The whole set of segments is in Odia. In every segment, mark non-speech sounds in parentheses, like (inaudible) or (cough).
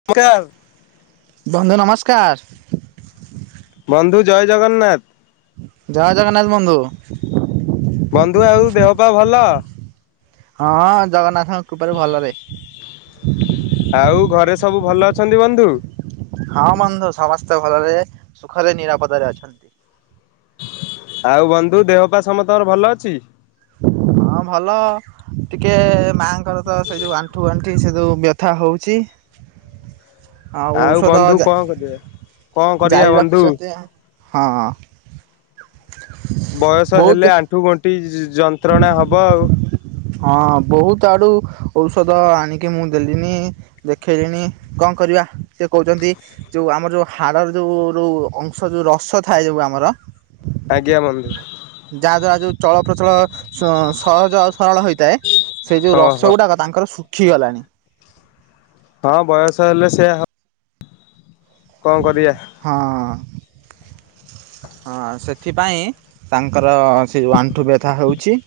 (inaudible) ବନ୍ଧୁ ନମସ୍କାର। ବନ୍ଧୁ ଜୟ ଜଗନ୍ନାଥ। ଜୟ ଜାଗନ୍ନାଥ ବନ୍ଧୁ। ବନ୍ଧୁ ଆଉ ଦେହ ପା ଭଲ? ହଁ ଜଗନ୍ନାଥଙ୍କ କୃପାରୁ ଭଲରେ। ଆଉ ଘରେ ସବୁ ଭଲ ଅଛନ୍ତି ବନ୍ଧୁ? ହଁ ବନ୍ଧୁ ସମସ୍ତେ ଭଲରେ, ସୁଖରେ, ନିରାପଦାରେ ଅଛନ୍ତି। ଆଉ ବନ୍ଧୁ ଦେହ ପା ସମସ୍ତଙ୍କର ଭଲ ଅଛି? ହଁ ଭଲ। ଟିକେ ମାଆଙ୍କର ତ ସେ ଯୋଉ ଆଣ୍ଠୁ ଗଣ୍ଠି ସେ ଯୋଉ ବ୍ୟଥା ହଉଛି। ଆଉ ଔଷଧ ବନ୍ଧୁ ଜା କଣ କରିବା? କଣ କରିବା ଜାରି ବନ୍ଧୁ ରଖିଛନ୍ତି ଆ ହଁ। ବୟସ ବହୁତ ହେଲେ ଆଣ୍ଠୁ ଗଣ୍ଠି ଯ-ଯନ୍ତ୍ରଣା ହବ ଆଉ। ହଁ ବହୁତ ଆଡୁ ଔଷଧ ଆଣିକି ମୁଁ ଦେଲିନି। ଦେଖେଇଲିଣି କଣ କରିବା, ସେ କହୁଚନ୍ତି ଯୋଉ ଆମର ଯୋଉ ହାଡରେ ଯୋଉ ଯୋଉ ଅଂଶ ଯୋଉ ରସ ଥାଏ ଯୋଉ ଆମର ଆଜ୍ଞା ବନ୍ଧୁ। ଯାହାଦ୍ବାରା ଯୋଉ ଚଳପ୍ରଚଳ ସ ସହଜ ଆଉ ସରଳ ହୋଇଥାଏ, ସେ ଯୋଉ ଓହୋ ରସଗୁଡ଼ାକ ତାଙ୍କର ଶୁଖିଗଲାଣି। ହଁ ବୟସ ହେଲେ ସେଇଆ ହ କଁ କରିଆ। ହଁ ହଁ ସେଥିପାଇଁ ତାଙ୍କର ସେ ଯୋଉ ଆଣ୍ଠୁ ବ୍ୟାଥା ହଉଛି।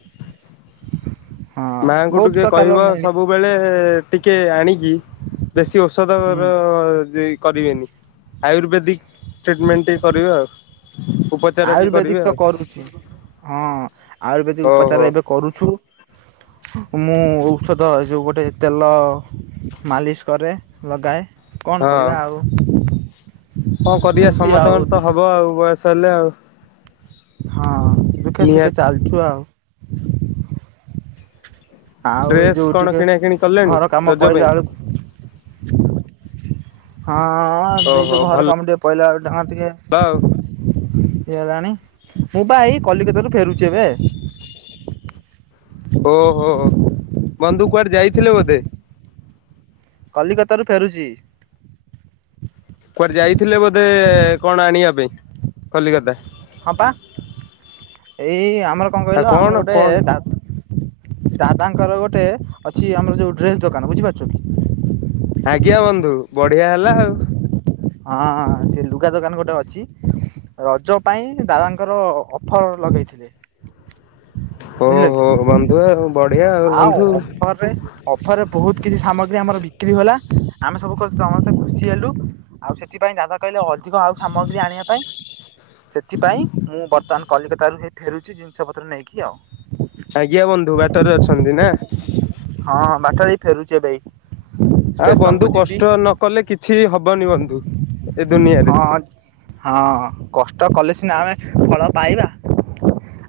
ହଁ ମାଆଙ୍କୁ ବହୁତ ଟିକେ ପ୍ରକାରର କହିବ ସବୁ ମେଡି ସବୁବେଳେ ଟିକେ ଆଣିକି ବେଶୀ ହୁଁ ଔଷଧର ଯେ କରିବେନି। ଆୟୁର୍ବେଦିକ୍ ଟ୍ରିଟମେଣ୍ଟ ଟିକେ କରିବେ ଆଉ। ଉପଚାର ଟିକେ କରିବେ ଆୟୁର୍ବେଦିକ ତ ଆଉ। କରୁଛି ହଁ ଆୟୁର୍ବେଦିକ ଓହୋ ଉପଚାର ଏବେ କରୁଛୁ। ମୁଁ ଔଷଧ ଏ ଯୋଉ ଗୋଟେ ତେଲ ମାଲିସ୍ କରେ। ଲଗାଏ କଣ ହଁ କରିବା ଆଉ କଣ କରିବା ଏମିତି ସମସ୍ତଙ୍କର ଆଉ ତ ଦୁଃଖେ ହବ ସୁଖେ ଆଉ ବୟସ ହେଲେ ଆଉ ହଁ ଦୁଃଖେ ସୁଖେ ନିହାତି ଚାଲିଚୁ ଆଉ। ଆଉ ଏ ଡ୍ରେସ ଯୋଉ କଣ ଟିକେ କିଣା କିିଣି କଲେଣି ଘର କାମ ରଜ ପଇଲା ପାଇଁ? ବେଳକୁ ହଁ ଏଇ ଓହୋ ଯୋଉ ଭଲ ଘର କାମ ଟିକେ ପଇଲା ବେଳୁ ହଁ ଟିକେ (unintelligible) କେଜାଣି ମୁଁ ବା ଏଇ କଲିକତା ରୁ ଫେରୁଚି ଏବେ। ଓହୋ ବନ୍ଧୁ କୁଆଡେ ଯାଇଥିଲେ ବୋଧେ? କଲିକତାରୁ ଫେରୁଚି। କୁଆଡେ ଯାଇଥିଲେ ବୋଧେ କଣ ଆଣିବା ପାଇଁ କଲିକତା? ହଁ ପା ଏଇ ଆମର କଣ ଆଉ କହିଲ ଆମର ଗୋଟେ କଣ ଦା ଦାଦାଙ୍କର ଗୋଟେ ଅଛି ଆମର ଯୋଉ ଡ୍ରେସ ଦୋକାନ ବୁଝିପାରୁଚ କି? ଆଜ୍ଞା ବନ୍ଧୁ ବଢିଆ ହେଲା ଆଉ। ଅଁ ସିଏ ଲୁଗା ଦୋକାନ ଗୋଟେ ଅଛି। ରଜ ପାଇଁ ଦାଦାଙ୍କର ଅଫର ଲଗେଇଥିଲେ। ବୁଝିଲ କି ଓହୋ ବନ୍ଧୁ ଆଉ ବଢିଆ ଆଉ ବନ୍ଧୁ ଅଫରରେ ଅଫରରେ ବହୁତ୍ କିଛି ସାମଗ୍ରୀ ଆମର ବିକ୍ରି ହେଲା ଆମେ ସବୁ କ ସମସ୍ତେ ଖୁସି ହେଲୁ। ଆଉ ସେଥିପାଇଁ ଦାଦା କହିଲେ ଅଧିକ ଆଉ ସାମଗ୍ରୀ ଆଣିବା ପାଇଁ ସେଥିପାଇଁ ମୁଁ ବର୍ତ୍ତମାନ କଲିକତାରୁ ହେଇ ଫେରୁଛି ଜିନିଷ ପତ୍ର ନେଇକି ଆଉ ଆଜ୍ଞା ବନ୍ଧୁ ବାଟରେ ଅଛନ୍ତି ନା ହଁ ବାଟରେ ଏଇ ଫେରୁଛି ଏବେ ଏଇ ଆଉ ଷ୍ଟେସନକୁ ବନ୍ଧୁ ଯିବି କଷ୍ଟ ନକଲେ କିଛି ହବନି ବନ୍ଧୁ ଏ ଦୁନିଆରେ ହଁ ହଁ କଷ୍ଟ କଲେ ସିନା ଆମେ ଫଳ ପାଇବା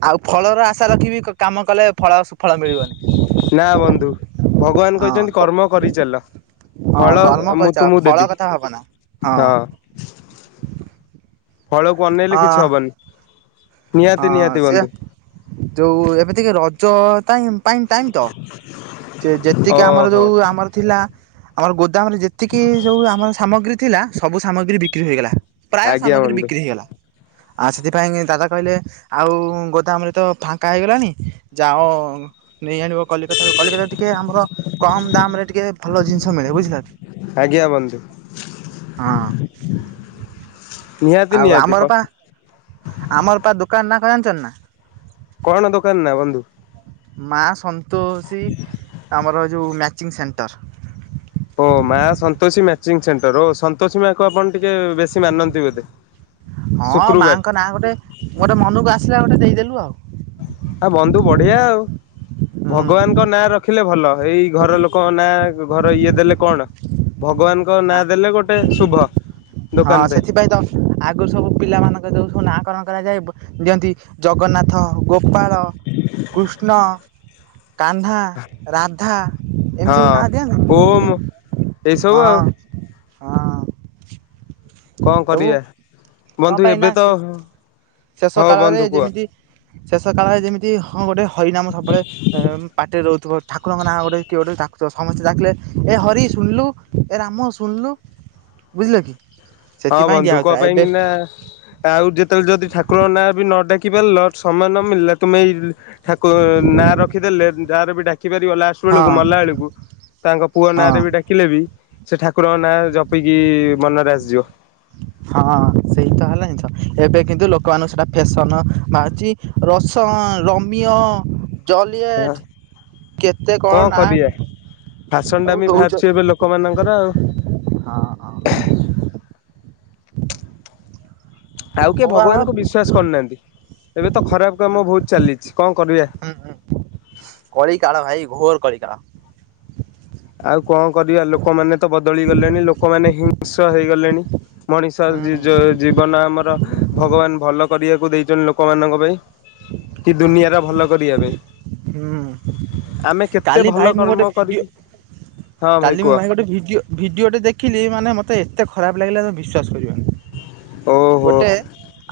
ଆଉ ଫଳର ଆଶା ରଖିବି କାମ କଲେ ଫଳ ଫଳ ମିଳିବନି। ନା ବନ୍ଧୁ ଭଗବାନ ହଁ କହିଛନ୍ତି କ କର୍ମ କରିଚାଲ। ହଁ ଫଳ କର୍ମ ମୁଁ କରିଚାଲ ତୁମକୁ ଫଳ ଦେବି କଥା ଭାବନା ହଁ। ଫଳକୁ ଅନେଇଲେ ହଁ କିଛି ହବନି। ନିହାତି ହଁ ନିହାତି ସୀଏ ବନ୍ଧୁ ଯେଉ ଏବେ ଟିକେ ରଜ ଟାଇଁ ପାଇଁ ଟାଇମ୍ ତ ସେ ଯେତିକି ଆମର ଓହୋ। ଯୋଉ ଆମର ଥିଲା। ଆମର ଗୋଦାମରେ ଯେତିକି ଯୋଉ ଆମର ସାମଗ୍ରୀ ଥିଲା ସବୁ ସାମଗ୍ରୀ ବିକ୍ରି ହୋଇଗଲା। ପ୍ରାୟ ଆଜ୍ଞା ସାମଗ୍ରୀ ବନ୍ଧୁ ବିକ୍ରି ହେଇଗଲା। ଆଉ ସେଥିପାଇଁ ଦାଦା କହିଲେ ଆଉ ଗୋଦାମରେ ତ ଫାଙ୍କା ହେଇଗଲାଣିି ଯାଅ ନେଇ ଆଣିବ କଲିକତା ରୁ କଲିକତାରୁ ଟିକେ ଆମର କମ୍ ଦାମ୍ ରେ ଟିକେ ଭଲ ଜିନିଷ ମିଳେ ବୁଝିଲ କି ଆଜ୍ଞା ବନ୍ଧୁ ହଁ ହ (inaudible) ଆଉ ଆମର ପା ଆମର ପା ଦୋକାନ ନା କ ଜାଣିଛନ ନା। କଣ ଦୋକାନ ନା ବନ୍ଧୁ। ମା ସନ୍ତୋଷୀ ଆମର ଯଉ ମ୍ୟାଚିଂ ସେଣ୍ଟର୍ ଓ ମା ସନ୍ତୋଷୀ ମ୍ୟାଚିଗଂ ସେଣ୍ଟର ଓ ସନ୍ତୋଷୀ ମାଁ କୁ ଆପଣ ଟିକେ ବେଶୀ ମାନନ୍ତି ବୋଧେ। ହଁ ଶୁକ୍ରବାର ମାଙ୍କ ନାଁ ଗୋଟେ ଗୋଟେ ମନକୁ ଆସିଲା ଗୋଟେ ଦେଇଦେଲୁ ଆଉ। ଆ ବନ୍ଧୁ ବଢିଆ ଆଉ। ହୁଁ ଭଗବାନଙ୍କ ନାଁ ରଖିଲେ ଭଲ। ଏଇ ଘର ଲୋକଙ୍କ ନାଁ ଘର ଇଏ ଦେଲେ କଣ। ଭଗବାନଙ୍କ ନା ନାଁ ଦେଲେ ଗୋଟେ ଶୁଭ ହଁ ଦୋକାନ ରେ। ସେଥିପାଇଁ ତ ଆଗରୁ ସବୁ ପିଲା ମାନଙ୍କ ଯୋଉ ସବୁନାକରଣ କରାଯାଏ ଦିଅନ୍ତି। ଜଗନ୍ନାଥ, ଗୋପାଳ, କୃଷ୍ଣ। କାହ୍ନା, ରାଧା, ହଁ ଏମିତି ସବୁ ନାଁ ଦିଅନ୍ତି ଓମ୍ ଏଇସବୁ ଆଉ ନି। ହଁ। କଣ ସବୁ କରିବା କ ବନ୍ଧୁ ପାଇଁ ନା ଏବେ ତ ଶେଷ ହଉ କାଳରେ ବନ୍ଧୁ କୁହ ଯେମିତି ଶେଷ କାଳରେ ଯେମିତି ହଁ ଗୋଟେ ହରିନାମ ସବୁବେଳେ ପାଟିରେ ଦଉଥିବା। ଠାକୁରଙ୍କ ନାଁ ଗୋଟେ କିଏ ଗୋଟେ ଡାକୁଥିବ ସମସ୍ତେ ଡକିଲେ ଏ ହରି ଶୁଣିଲୁ। ଏ ରାମ ଶୁଣିଲୁ। ବୁଝିଲ କି। ହଁ ସେଥିପାଇଁ ଦିଆ ବନ୍ଧୁ କ ହଉଥିଲା ପାଇଁ ଏବେ କିନା ଆଉ ଯେତେବେଳେ ଯଦି ଠାକୁରଙ୍କ ନାଁ ବି ନ ଡାକି ପାରିଲ ସମୟ ନ ମିଳିଲେ ତୁମେ ଏଇ ଠାକୁର ନାଁ ରଖିଦେଲେ ଯାହାର ବି ଡାକ। ଦେଖି ପାରିବ ଲାଷ୍ଟ ହଁ ବେଳକୁ ମଲା ବେଳକୁ ତାଙ୍କ ପୁଅ ହଁ ନାଁରେ ବି ଡାକି ଡାକିଲେବି ବି ସେ ଠାକୁରଙ୍କ ନାଁ ଜପିକି ମନରେ ଆସିଯିବ। ହଁ ସେଇ ତ ହେଲା ଜିନିଷ ଏବେ କିନ୍ତୁ ଲୋକମାନଙ୍କୁ ସେଇଟା ଫ୍ୟାସନ ବାହାରୁଛି। ରସନ, ରମିୟ। ହଁ ଜଲିଏଟେ କେତେ କଣ ନା ଫାସନ ସବୁ ଡାମି ବାହାରୁଛି ଏବେ ଦଉଛନ୍ତି। ଲୋକମାନଙ୍କର ଆଉ। ହଁ ହଁ। ଆଉ କିଏ ମୁଁ ବା ଭଗବାନଙ୍କୁ ବିଶ୍ଵାସ କରୁନାହାଁନ୍ତି। ଏବେ ତ ଖରାପ କାମ ବହୁତୁ ଚାଲିଛି କଁ କରିବା। ହୁଁ ହୁଁ। କଳି କାଳ ଭାଇ ଘୋର କଳି କାଳ। ଆଉ କଁ କରିବା ଲୋକମାନେ ତ ବଦଳି ଗଲେଣି ଲୋକମାନେ ହିଂସ ହେଇଗଲେଣି। ମଣିଷ ଜିଜ ହୁଁ। ଜୀବନ ଆମର ଭଗବାନ ଭଲ କରିବାକୁ ଦେଇଛନ୍ତି ଲୋକମାନଙ୍କ ପାଇଁ। କି ଦୁନିଆର ଭଲ କରିବା ରେ। ହୁଁ ଆମେ କେତେ କାଲି ଭାଇ ଭଲ ମୁଁ ଗୋଟେ କର୍ମ ଭିଡିଓ କରିକି। ହଁ କାଲି ମୁଁ କୁହ ଭାଇ ଗୋଟେ ଭିଡିଓ ଭିଡିଓ ଟେ ଦେଖିଲି ମାନେ ମତେ ଏତେ ଖରାପ ଲାଗିଲାଯେ ବିସ୍ୱାଶ କରିବନି। ଓହୋ ଗୋଟେ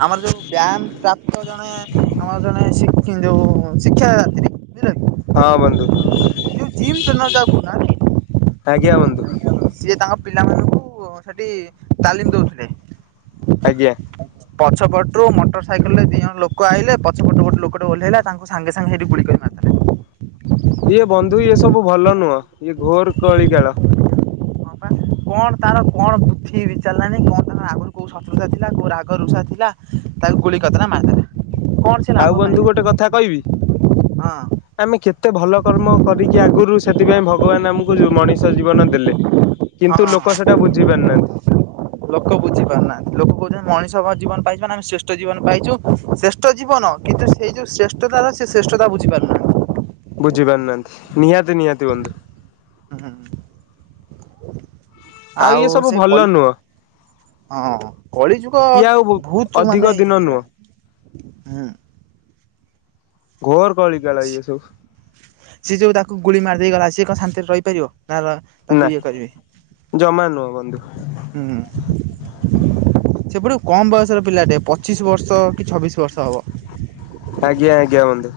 ଆମର ଯୋଉ ବ୍ୟାୟାମ ପ୍ରାପ୍ତ ଜଣେ ଆମର ଜଣେ ସି ଯୋଉ ଶିକ୍ଷାଯାତ୍ରି ବୁଝିଲ କି। ହଁ ବନ୍ଧୁ। ଏ ଯୋଉ ଜିମ୍ ଟ୍ରେନର ଯାହାକୁ କରୁନାହାଁନ୍ତି। ଆଜ୍ଞା ବନ୍ଧୁ। ସିଏ ତାଙ୍କ ପିଲା ମଙ୍କୁ ସେଠି ତାଲିମି ଦେଉଥିଲେ। ଆଜ୍ଞା। ପଛପଟରୁ ମୋଟର ସାଇକେଲ ରେ ଦି ଜଣ ଲୋକ ଆଇଲେ ପଛଟୁ ଗୋଟ ଲୋକଟେ ଓହ୍ଲାଇଲା ତାଙ୍କୁ। ସାଙ୍ଗେ ସାଙ୍ଗେ ସେଇଠି ଗୁଳ କରି ମାରିଦେଲେ।। ଇଏ ବନ୍ଧୁ ଇଏ ସବୁ ଭଲ ନୁହେଁ ଇଏ ଘୋର କଳିିକାଳ। ହଁ ପା କଣ ତାର କଣ ବୃଦ୍ଧି ବିଚାରିଲାଣି କଣ ତାର ଆଗରୁ କୋଉ ଶତ୍ରୁତା ଥିଲା କୋଉ ରାଗ ରୁଷା ଥିଲା। ତାଙ୍କୁ ଗୁଳିି କରିଦେଲା ମାରିଦେଲେ କଣ ସେ। ଲାଭ ଆଉ ବନ୍ଧୁ ପାଇଲା ଗୋଟେ ହଁ। କଥା କହିବି। ଆମେ କେତେ ଭଲ କର୍ମ କରିକି ଆଗରୁ ସେଥିପାଇଁ ଭଗବାନ ଆମକୁ ମଣିଷ ଜୀବନ ଦେଲେ। ହଁ। କିନ୍ତୁ ଲୋକ ସେଟା ବୁଝି ପାରୁନାହାନ୍ତି। ଲୋକେ ବୁଝିପାରୁନାହାନ୍ତି ଲୋକ କହୁଛନ୍ତି। ମଣିଷ କ ଜୀବନ ପାଇଛୁ ଆମେ ଶ୍ରେଷ୍ଠ ଜୀବନ ପାଇଛୁ ଶ୍ରେଷ୍ ଶେଷ୍ଠ ଜୀବନ କିନ୍ତୁ ସେଇ ଯେଉଁ ଶ୍ରେଷ୍ଠତାର ସେ ଶ୍ରେଷ୍ଠ ତା ବୁଝିାପାରୁନାହାନ୍ତି। ବୁଝି ପାରୁନାହାନ୍ତି ନିହାତି ନିହାତି ବନ୍ଧୁ। ହୁଁ। ଆଉ ଇଏ ସବୁ ସେଇ ଭଲ କଲି। ନୁହଁ ହଁ କଳି ଯୁଗ ଇଏ ଆଉ ବହୁତ ଅଧିକ ମାନେ ଦିନ ଇଏ ନୁହଁ ହେଲାଣି ହୁଁ। ଘୋର କଳିକାଳ ଇଏ ସବୁ। ସିଏ ଯୋଉ ତାକୁ ଗୁଳି ମାରି ଦେଇ ଗଲା ସିଏ କଁ ଶାନ୍ତିରେ ରହିପାରିବ ତାର ନା ଜମା ନୁହଁ ବନ୍ଧୁ। ହୁଁ। ସେ ପୁଣି କମ ବୟସର ପିଲା ଟେ ପଚିଶ ବର୍ଷ କି ଛବିଶ ବର୍ଷ ହବ। ଆଜ୍ଞା ଆଜ୍ଞା ବନ୍ଧୁ।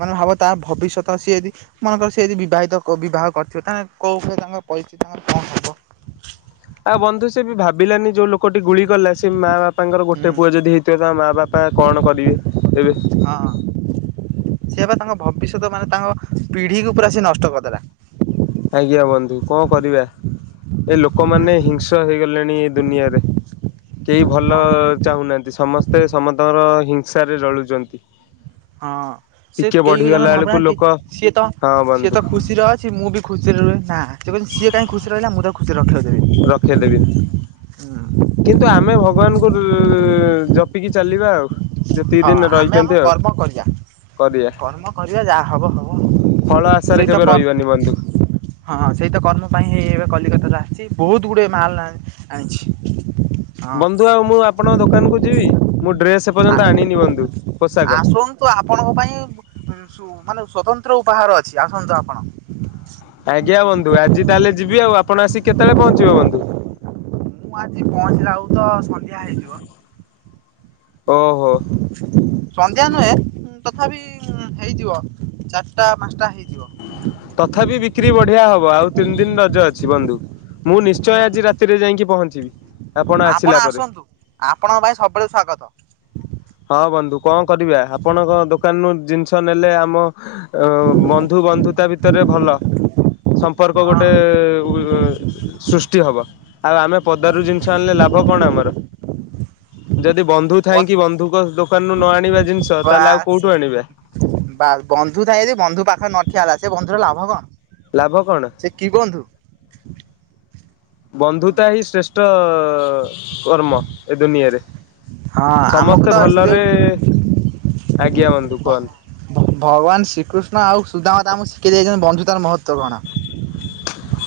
ମାନେ ଭାବ ତା ଭବିଷ୍ୟତ ସିଏ ଯଦି। ଭାବ ସେ ଯଦି ବିବାହିତ ବିବାହ କରିଥିବ ତାଙ୍କ କୋଉଭଳି ତାଙ୍କର ପରିସ୍ଥିତି ତାଙ୍କର କଣ ହବ? ଆଉ ବନ୍ଧୁ ସେ ବି ଭାବିଲାନି ଯୋଉ ଲୋକଟି ଗୁଳି। କଲା ସେ ମା ବାପା ଙ୍କର ହୁଁ ଗୋଟେ ପୁଅ ଯଦି ହେଇଥିବ ତାଙ୍କ ମା ବାପା କଣ କରିବେ ଏବେ? ହଁ। ସିଏ ବା ତାଙ୍କ ଭବିଷ୍ୟତ ମାନେ ତାଙ୍କ ପିଢିକୁ ପୁରା ସେ ନଷ୍ଟ କରିଦେଲା। ଆଜ୍ଞା ବନ୍ଧୁ କଁ କରିବା ଏ ହୁଁ ଲୋକମାନେ ହୁଁ ହିଂସ୍ର ହେଇଗଲେଣି ଏ ଦୁନିଆରେ। କେହି ହଁ ଭଲ ବା। ଚାହୁଁନାହାନ୍ତି ସମସ୍ତେ ସମସ୍ତଙ୍କର ହିଂସାରେ ଜଳୁଛନ୍ତି। ହଁ ସେ ଟିକେ କେହି ବି ଜଣେ ବଢିଗଲା ବେଳକୁ ଭାବୁନାହାନ୍ତି ଲୋକ ସିଏ ତ ହଁ ସିଏ ବନ୍ଧୁ ତ ଖୁସିରେ ଅଛି। ସେ ବି ମୁଁ ଖୁସିରେ ରୁହେନି ନାଁ ସିଏ କାଇଁ ଖୁସିରେ ରହିଲା ମୁଁ ତାକୁ ଖୁସିରେ ରଖେଇ ଦେବିନି। ରଖେଇ ଦେବିନି। ହୁଁ। କିନ୍ତୁ ଆମେ ଭଗବାନଙ୍କୁ ଉଁ ଜପିକି ଚାଲିବା ଆଉ। ଯେତିକି ହଁ ଦିନ ଆମେ ରହିଛନ୍ତି ଆମର ଆଉ କର୍ମ କରିବା। କରିବା କର୍ମ କରିବା ଯାହା ହବ ହବ ଫଳ ଆଶାରେ ସେଇ ତ କେବେ କ ରହିବାନି ବନ୍ଧୁ। ହଁ, ସେଇ ତ କର୍ମ ପାଇଁ ହେଇ ଏବେ କଲିକତାରୁ ଆସିଛି ବହୁତ ଗୁଡ଼ିଏ ମାଲ ଆଣିଛି। ହଁ। ବନ୍ଧୁ ଆଉ ମୁଁ ଆପଣଙ୍କ ଦୋକାନ କୁ ଯିବି ମୁଁ ଡ୍ରେସ ଏପର୍ଯ୍ୟନ୍ତ ଆଣିନି ବନ୍ଧୁ ପୋଷାକ। ତ ଆପଣଙ୍କ ପାଇଁ ମାନେ ସ୍ଵତନ୍ତ୍ର ଉପହାର ଅଛି ଆସନ୍ତୁ ଆପଣ। ଆଜ୍ଞା, ବନ୍ଧୁ ଆଜି ତାହେଲେ ଯିବି ଆଉ ଆପଣ ଆସିିକି କେତେବେଳେ ପହଞ୍ଚିବ ବନ୍ଧୁ? ମୁଁ ଆଜି ପହଞ୍ଚିଲା ବେଳକୁ ତ ସନ୍ଧ୍ୟା ହେଇଯିବ। ଓହୋ। ସନ୍ଧ୍ୟା ନୁହେଁ ତଥାପି ହେଇଯିବ ଚାରିଟା ପାଞ୍ଚଟା ହେଇଯିବ। ତଥାପି ବିକ୍ରି ବଢିଆ ହବ ଆଉ ତିନି ଦିନି ରଜ ଅଛି ବନ୍ଧୁ। ମୁଁ ହୁଁ ନିଶ୍ଚୟ ଆଜି ରାତିରେ ଯାଇକି ପହଞ୍ଚିବି। ଆସିଲା ଆପଣ ପରେ। ଆସନ୍ତୁ ଆପଣଙ୍କ ପାଇଁ ସବୁବେଳେ ସ୍ଵାଗତ। ହଁ ବନ୍ଧୁ କଣ କରିବା ଆପଣଙ୍କ ଦୋକାନରୁ ଜିନିଷ ନେଲେ ଆମ ଅ ବନ୍ଧୁ ବନ୍ଧୁତା ଭିତରେ ଭଲ। ସମ୍ପର୍କ ଗୋଟେ ହଁ ଉ ସୃଷ୍ଟି ହବ ଆଉ ଆମେ ପଦାରୁ ଜିନିଷ ଆଣିଲେ ଲାଭ କଣ ଆମର। ଯଦି ବନ୍ଧୁ ଥାଇକି ବ- ବନ୍ଧୁଙ୍କ ଦୋକାନରୁୁ ନ ଆଣିବା ଜିନିଷ ତାହେଲେ ଆଉ ବାସ୍ କୋଉଠୁ ଆଣିବା? ବା ବନ୍ଧୁ ଥାଏ ଯଦି ବନ୍ଧୁ ପାଖରେ ନ ଠିଆ ହେଲା ସେ ବନ୍ଧୁର ଲାଭ କଣ। ଲାଭ କଣ? ସେ କି ବନ୍ଧୁ ବନ୍ଧୁତା ହିଁ ଶ୍ରେଷ୍ଠ କର୍ମ ଏ ଦୁନିଆରେ। ହଁ ଆମକୁ ସମସ୍ତେ ତ ସେ ଯୋଉ ଭଲରେ ଆଜ୍ଞା ବନ୍ଧୁ ଭ- କୁହନ୍ତୁ। ଭଗବାନ ଶ୍ରୀକୃଷ୍ଣ ଆଉ ସୁଦାମା ତ ଆମକୁ ଶିଖେଇ ଦେଇଛନ୍ତି ବନ୍ଧୁ ତାର ମହତ୍ୱ କଣ?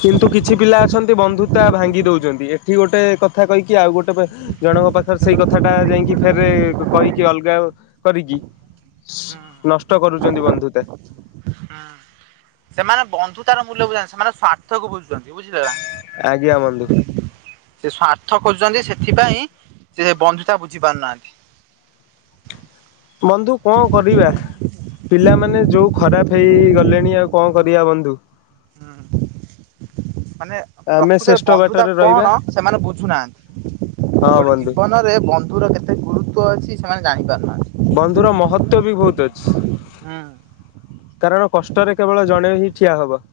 କିନ୍ତୁ କିଛି ପିଲା ଅଛନ୍ତି ବନ୍ଧୁତା ଭାଙ୍ଗି ଦଉଛନ୍ତି ଏଠି ଗୋଟେ କଥା କହିକି ଆଉ ଗୋଟେ ଜଣଙ୍କ ପାଖରେ ସେଇ କଥା ଟା ହୁଁ, ହୁଁ। ଯାଇକି ଫେରେ କହିକି ଅଲଗା କରିକି ନଷ୍ଟ କରୁଛନ୍ତି ବନ୍ଧୁ ତା। ହୁଁ। ସେମାନେ ବନ୍ଧୁତାର ମୂଲ୍ୟ ବୁଝାନ୍ତି ସେମାନେ ସ୍ଵାର୍ଥକୁ ବୁଝୁଛନ୍ତି ବୁଝିଲ ନା? ଆଜ୍ଞା ବନ୍ଧୁ। ସେ ସ୍ଵାର୍ଥ ଖୋଜୁଛନ୍ତି ସେଥିପାଇଁ ସେ ବନ୍ଧୁତା ବୁଝି ପାରୁନାହାନ୍ତି। ବନ୍ଧୁ କଣ କରିବା? ପିଲାମାନେ ଯୋଉ ଖରାପ ହେଇଗଲେଣି ଆଉ କଣ କରିବା ବନ୍ଧୁ? ହୁଁ। ମାନେ ଆମେ ପ୍ରକୃତରେ ଶ୍ରେଷ୍ଠ ବନ୍ଧୁତା ବାଟରେ ରହିବା କଣ ସେମାନେ ବୁଝୁନାହାନ୍ତି। ହଁ ଗୋଟେ ବନ୍ଧୁ। ଜୀବନରେ ବନ୍ଧୁର କେତେ ଗୁରୁତ୍ଵ ଅଛି ସେମାନେ ଜାଣି ପାରୁନାହାନ୍ତି। ବନ୍ଧୁର ମହତ୍ତ୍ଵ ବି ବହୁତ ଅଛି। ହୁଁ କାରଣ କଷ୍ଟରେ କେବଳ ଜଣେ ହିଁ ଠିଆ ହବ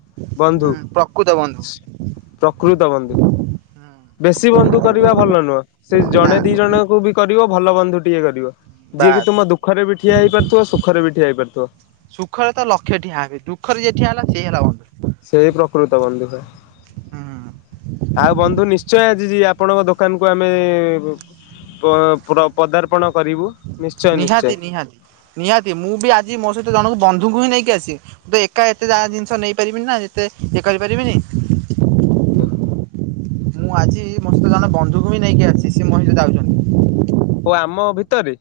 ହୁଁ ବନ୍ଧୁ। ପ୍ରକୃତ ପ୍ରକୃତ ବନ୍ଧୁ। ହୁଁ। ବେଶୀ ବନ୍ଧୁ କରିବା ଭଲ ନୁହଁ ସେ ନା ଜଣେ ଦି ଜଣଙ୍କୁ ବି କରିବ ଭଲ ବନ୍ଧୁ ଟିଏ କରିବ। ଯିଏକି ବାସ୍ ତମ ଦୁଃଖରେ ବି ଠିଆ ହେଇପାରୁଥିବ ସୁଖରେ ବି ଠିଆ ହେଇ ପାରୁଥିବ। ସୁଖ ତ ଲକ୍ଷେଠିଆ ହେବେ ଦୁଃଖରେ ଯିଏ ଠିଆ ହେଲା ସେ ହେଲା ବ ସେଇ ପ୍ରକୃତ ବନ୍ଧୁ ହୁଏ। ହୁଁ। ଆଉ ବନ୍ଧୁ ନିଶ୍ଚୟେ ଆଜି ଯି ଆପଣଙ୍କ ଦୋକାନ୍ କୁ ଆମେ ପ ପ୍ର ପ୍ରଦାରର୍ପଣ କରିବୁ। ନିଶ୍ଚୟ ନିଶ୍ଚୟ। ନିହାତି ନିହାତି ନିହାତି ମୁଁ ବି ଆଜି ମୋ ସହିତ ଜଣ ବନ୍ଧୁଙ୍କୁ ହିଁ ନେଇକି ଆସି ତ ଏକା ଏତେ ଯାହା ଜିନ୍ଷ ନେଇ ପାରିବିନି ନା ଯେତେ ଇଏ କରିପାରିବିନି। (inaudible) ମୁଁ ଆଜି ମୋ ସହିତ ଜଣେ ବନ୍ଧୁକୁ ବି ନେଇକି ଆସ୍ଛି ସିଏ ମୋରି ସହିତ ଆଉଚନ୍ତି। ଓ ଆମ ଭିତରେ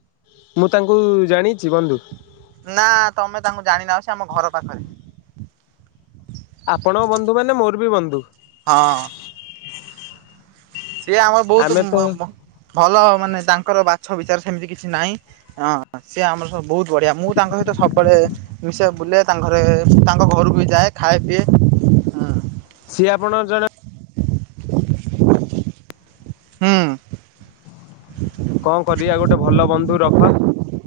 ମୁଁ ତାଙ୍କୁ ଜାଣିଛି ବନ୍ଧୁ। ନା ତମେ ତାଙ୍କୁ ଜାଣିନାହଁ ସେ ଆମ ଘର ପାଖରେ। ଆପଣଙ୍କ ବନ୍ଧୁ ମାନେ ମୋର ବି ବନ୍ଧୁ। ହଁ। ସେ ଆମର ବହୁତୁ ଆମେ ତ ମ ମ ଭଲ ମାନେ ତାଙ୍କର ବାଛ ବିଚାର ସେମ୍ତି କିଛି ନାଇଁ। ହଁ ସେ ଆମ ସହ ବହୁତ୍ ବଢିଆ ମୁଁ ତାଙ୍କ ସହିତ ସବୁବେଳେ ମିଶେ ବୁଲେ ତାଙ୍କ ଘରେ ତାଙ୍କ ଘରକୁ ବି ଯାଏ ଖାଏ ପିଏ। ହୁଁ। ସିଏ ଆପଣଙ୍କ ଜଣେ ହୁଁ। ଙ୍କ କରିବା ଗୋଟେ ଭଲ ବନ୍ଧୁ ରଖ।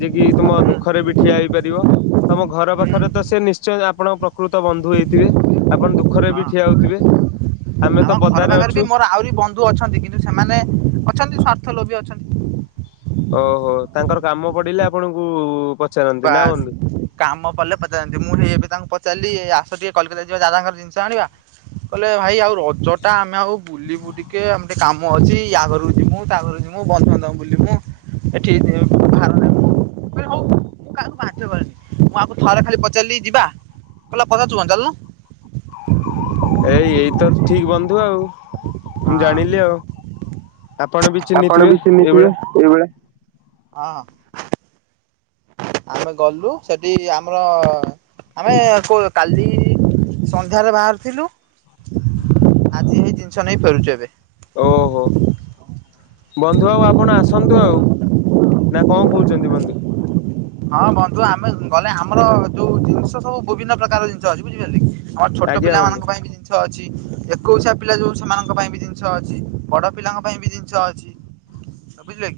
ଯେ କି ତୁମ ଦୁଃଖରେ ବି ଠିଆ ହେଇପାରିବ ତମ ଘର ହଁ। ପାଖରେ ତ ସେ ନିଶ୍ଚୟ ଆପଣଙ୍କ ପ୍ର କୃତ ବନ୍ଧୁ ହେଇଥିବେ ଆପଣ୍ ଦୁଃଖରେ ବି ଠିଆ ହଉଥିବେ ଆମେ ଆମ ତ ବ ଘର ପାଖରେ ବି ମୋର ଆହୁରି ବନ୍ଧୁ ଅଛନ୍ତି କିନ୍ତୁ ସେମାନେ ଅଛନ୍ତି ସ୍ୱର୍ଥ ଲୋଭି ଅଛନ୍ତି। ଓହୋ ତାଙ୍କର କାମ ପଡିଲେ ଆପଣଙ୍କୁ ପ ବାସ୍। କାମ ପଡ୍ଲେ ପଚାରନ୍ତି ମୁଁ ହେଇ ଏବେ ତାଙ୍କୁ ପଚାର୍ଲି ଆସ ଟିକେ କଲିକତା ଯିବା ଦାଦାଙ୍କର ଜିନ୍ଷ ଆଣିବା। କହିଲେ ଭାଇ ଆଉ ରଜ ଟା ଆମେ ଆଉ ବୁଲିବୁ ଟିକେ ଆମେ ଟିକେ କାମ୍ ମ ଅଛି ୟା ଘରକୁ ଯିମୁ ତା ଘରୁ ଯିମୁ ବନ୍ଧୁବାନ୍ଧବ ବୁଲିମୁ ଏଠି ଭାର ନେବୁ ମୁ କହିଲି ହଉ ମୁଁ କାହାକୁ ବାଧ୍ୟ୍ୟ କରେନି ମୁଁ ୟାକୁ ଥରେ ଖାଲି ପଚାର୍ଲି ଯିବା କହିଲା ପଚାରୁଛୁ କଣ ଚାଲୁନୁ। ଏଇ ଏଇତ ଠିକ୍ ବନ୍ଧୁ ଆଉ। ହଁ। ମୁଁ ଜାଣିଲି ଆଉ ଆପଣ ବି ଚିହ୍ନିଥିବେ ଏଇଭଳିଆ। ଏଇଭଲିଆ। ହଁ। ଆମେ ଗଲୁ ସେଠି ଆମର ଆମେ କଉ କାଲି ସନ୍ଧ୍ୟାରେ ବାହାର୍ଥିଲୁ ଆଜି ହେଇ ଜିନ୍ଷ ନେଇ ଫେରୁଛୁ ଏବେ। ଓହୋ। ବନ୍ଧୁ ଆଉ ଆପଣ ଆସନ୍ତୁ ଆଉ ନା ଙ୍କ କହୁଛନ୍ତି ବନ୍ଧୁ? ହଁ ବନ୍ଧୁ ଆମେ ଗଲେ ଆମର ଯୋଉ ଜିନ୍ଷ ସବୁ ବଭିନ୍ନ ପ୍ରକାର ଜିନ୍ଷ ଅଛି ବୁଝିପାଇଲେ? ହଁ ଛୋଟ ଆଜ୍ଞା ପିଲାମାନଙ୍କ ବନ୍ଧୁ। ପାଇଁ ବି ଜି ନ୍ଷ ଅଛି ଏକୋଇଶିଆ ପିଲା ଯୋଉ ସେମାନଙ୍କ ପାଇଁ ବି ଜିନ୍ଷ ଅଛି ବଡ ପିଲାଙ୍କ ପାଇଁ ବି ଜିନ୍ଷ ଅଛି। ଅ ବୁଝିଲେବାକି?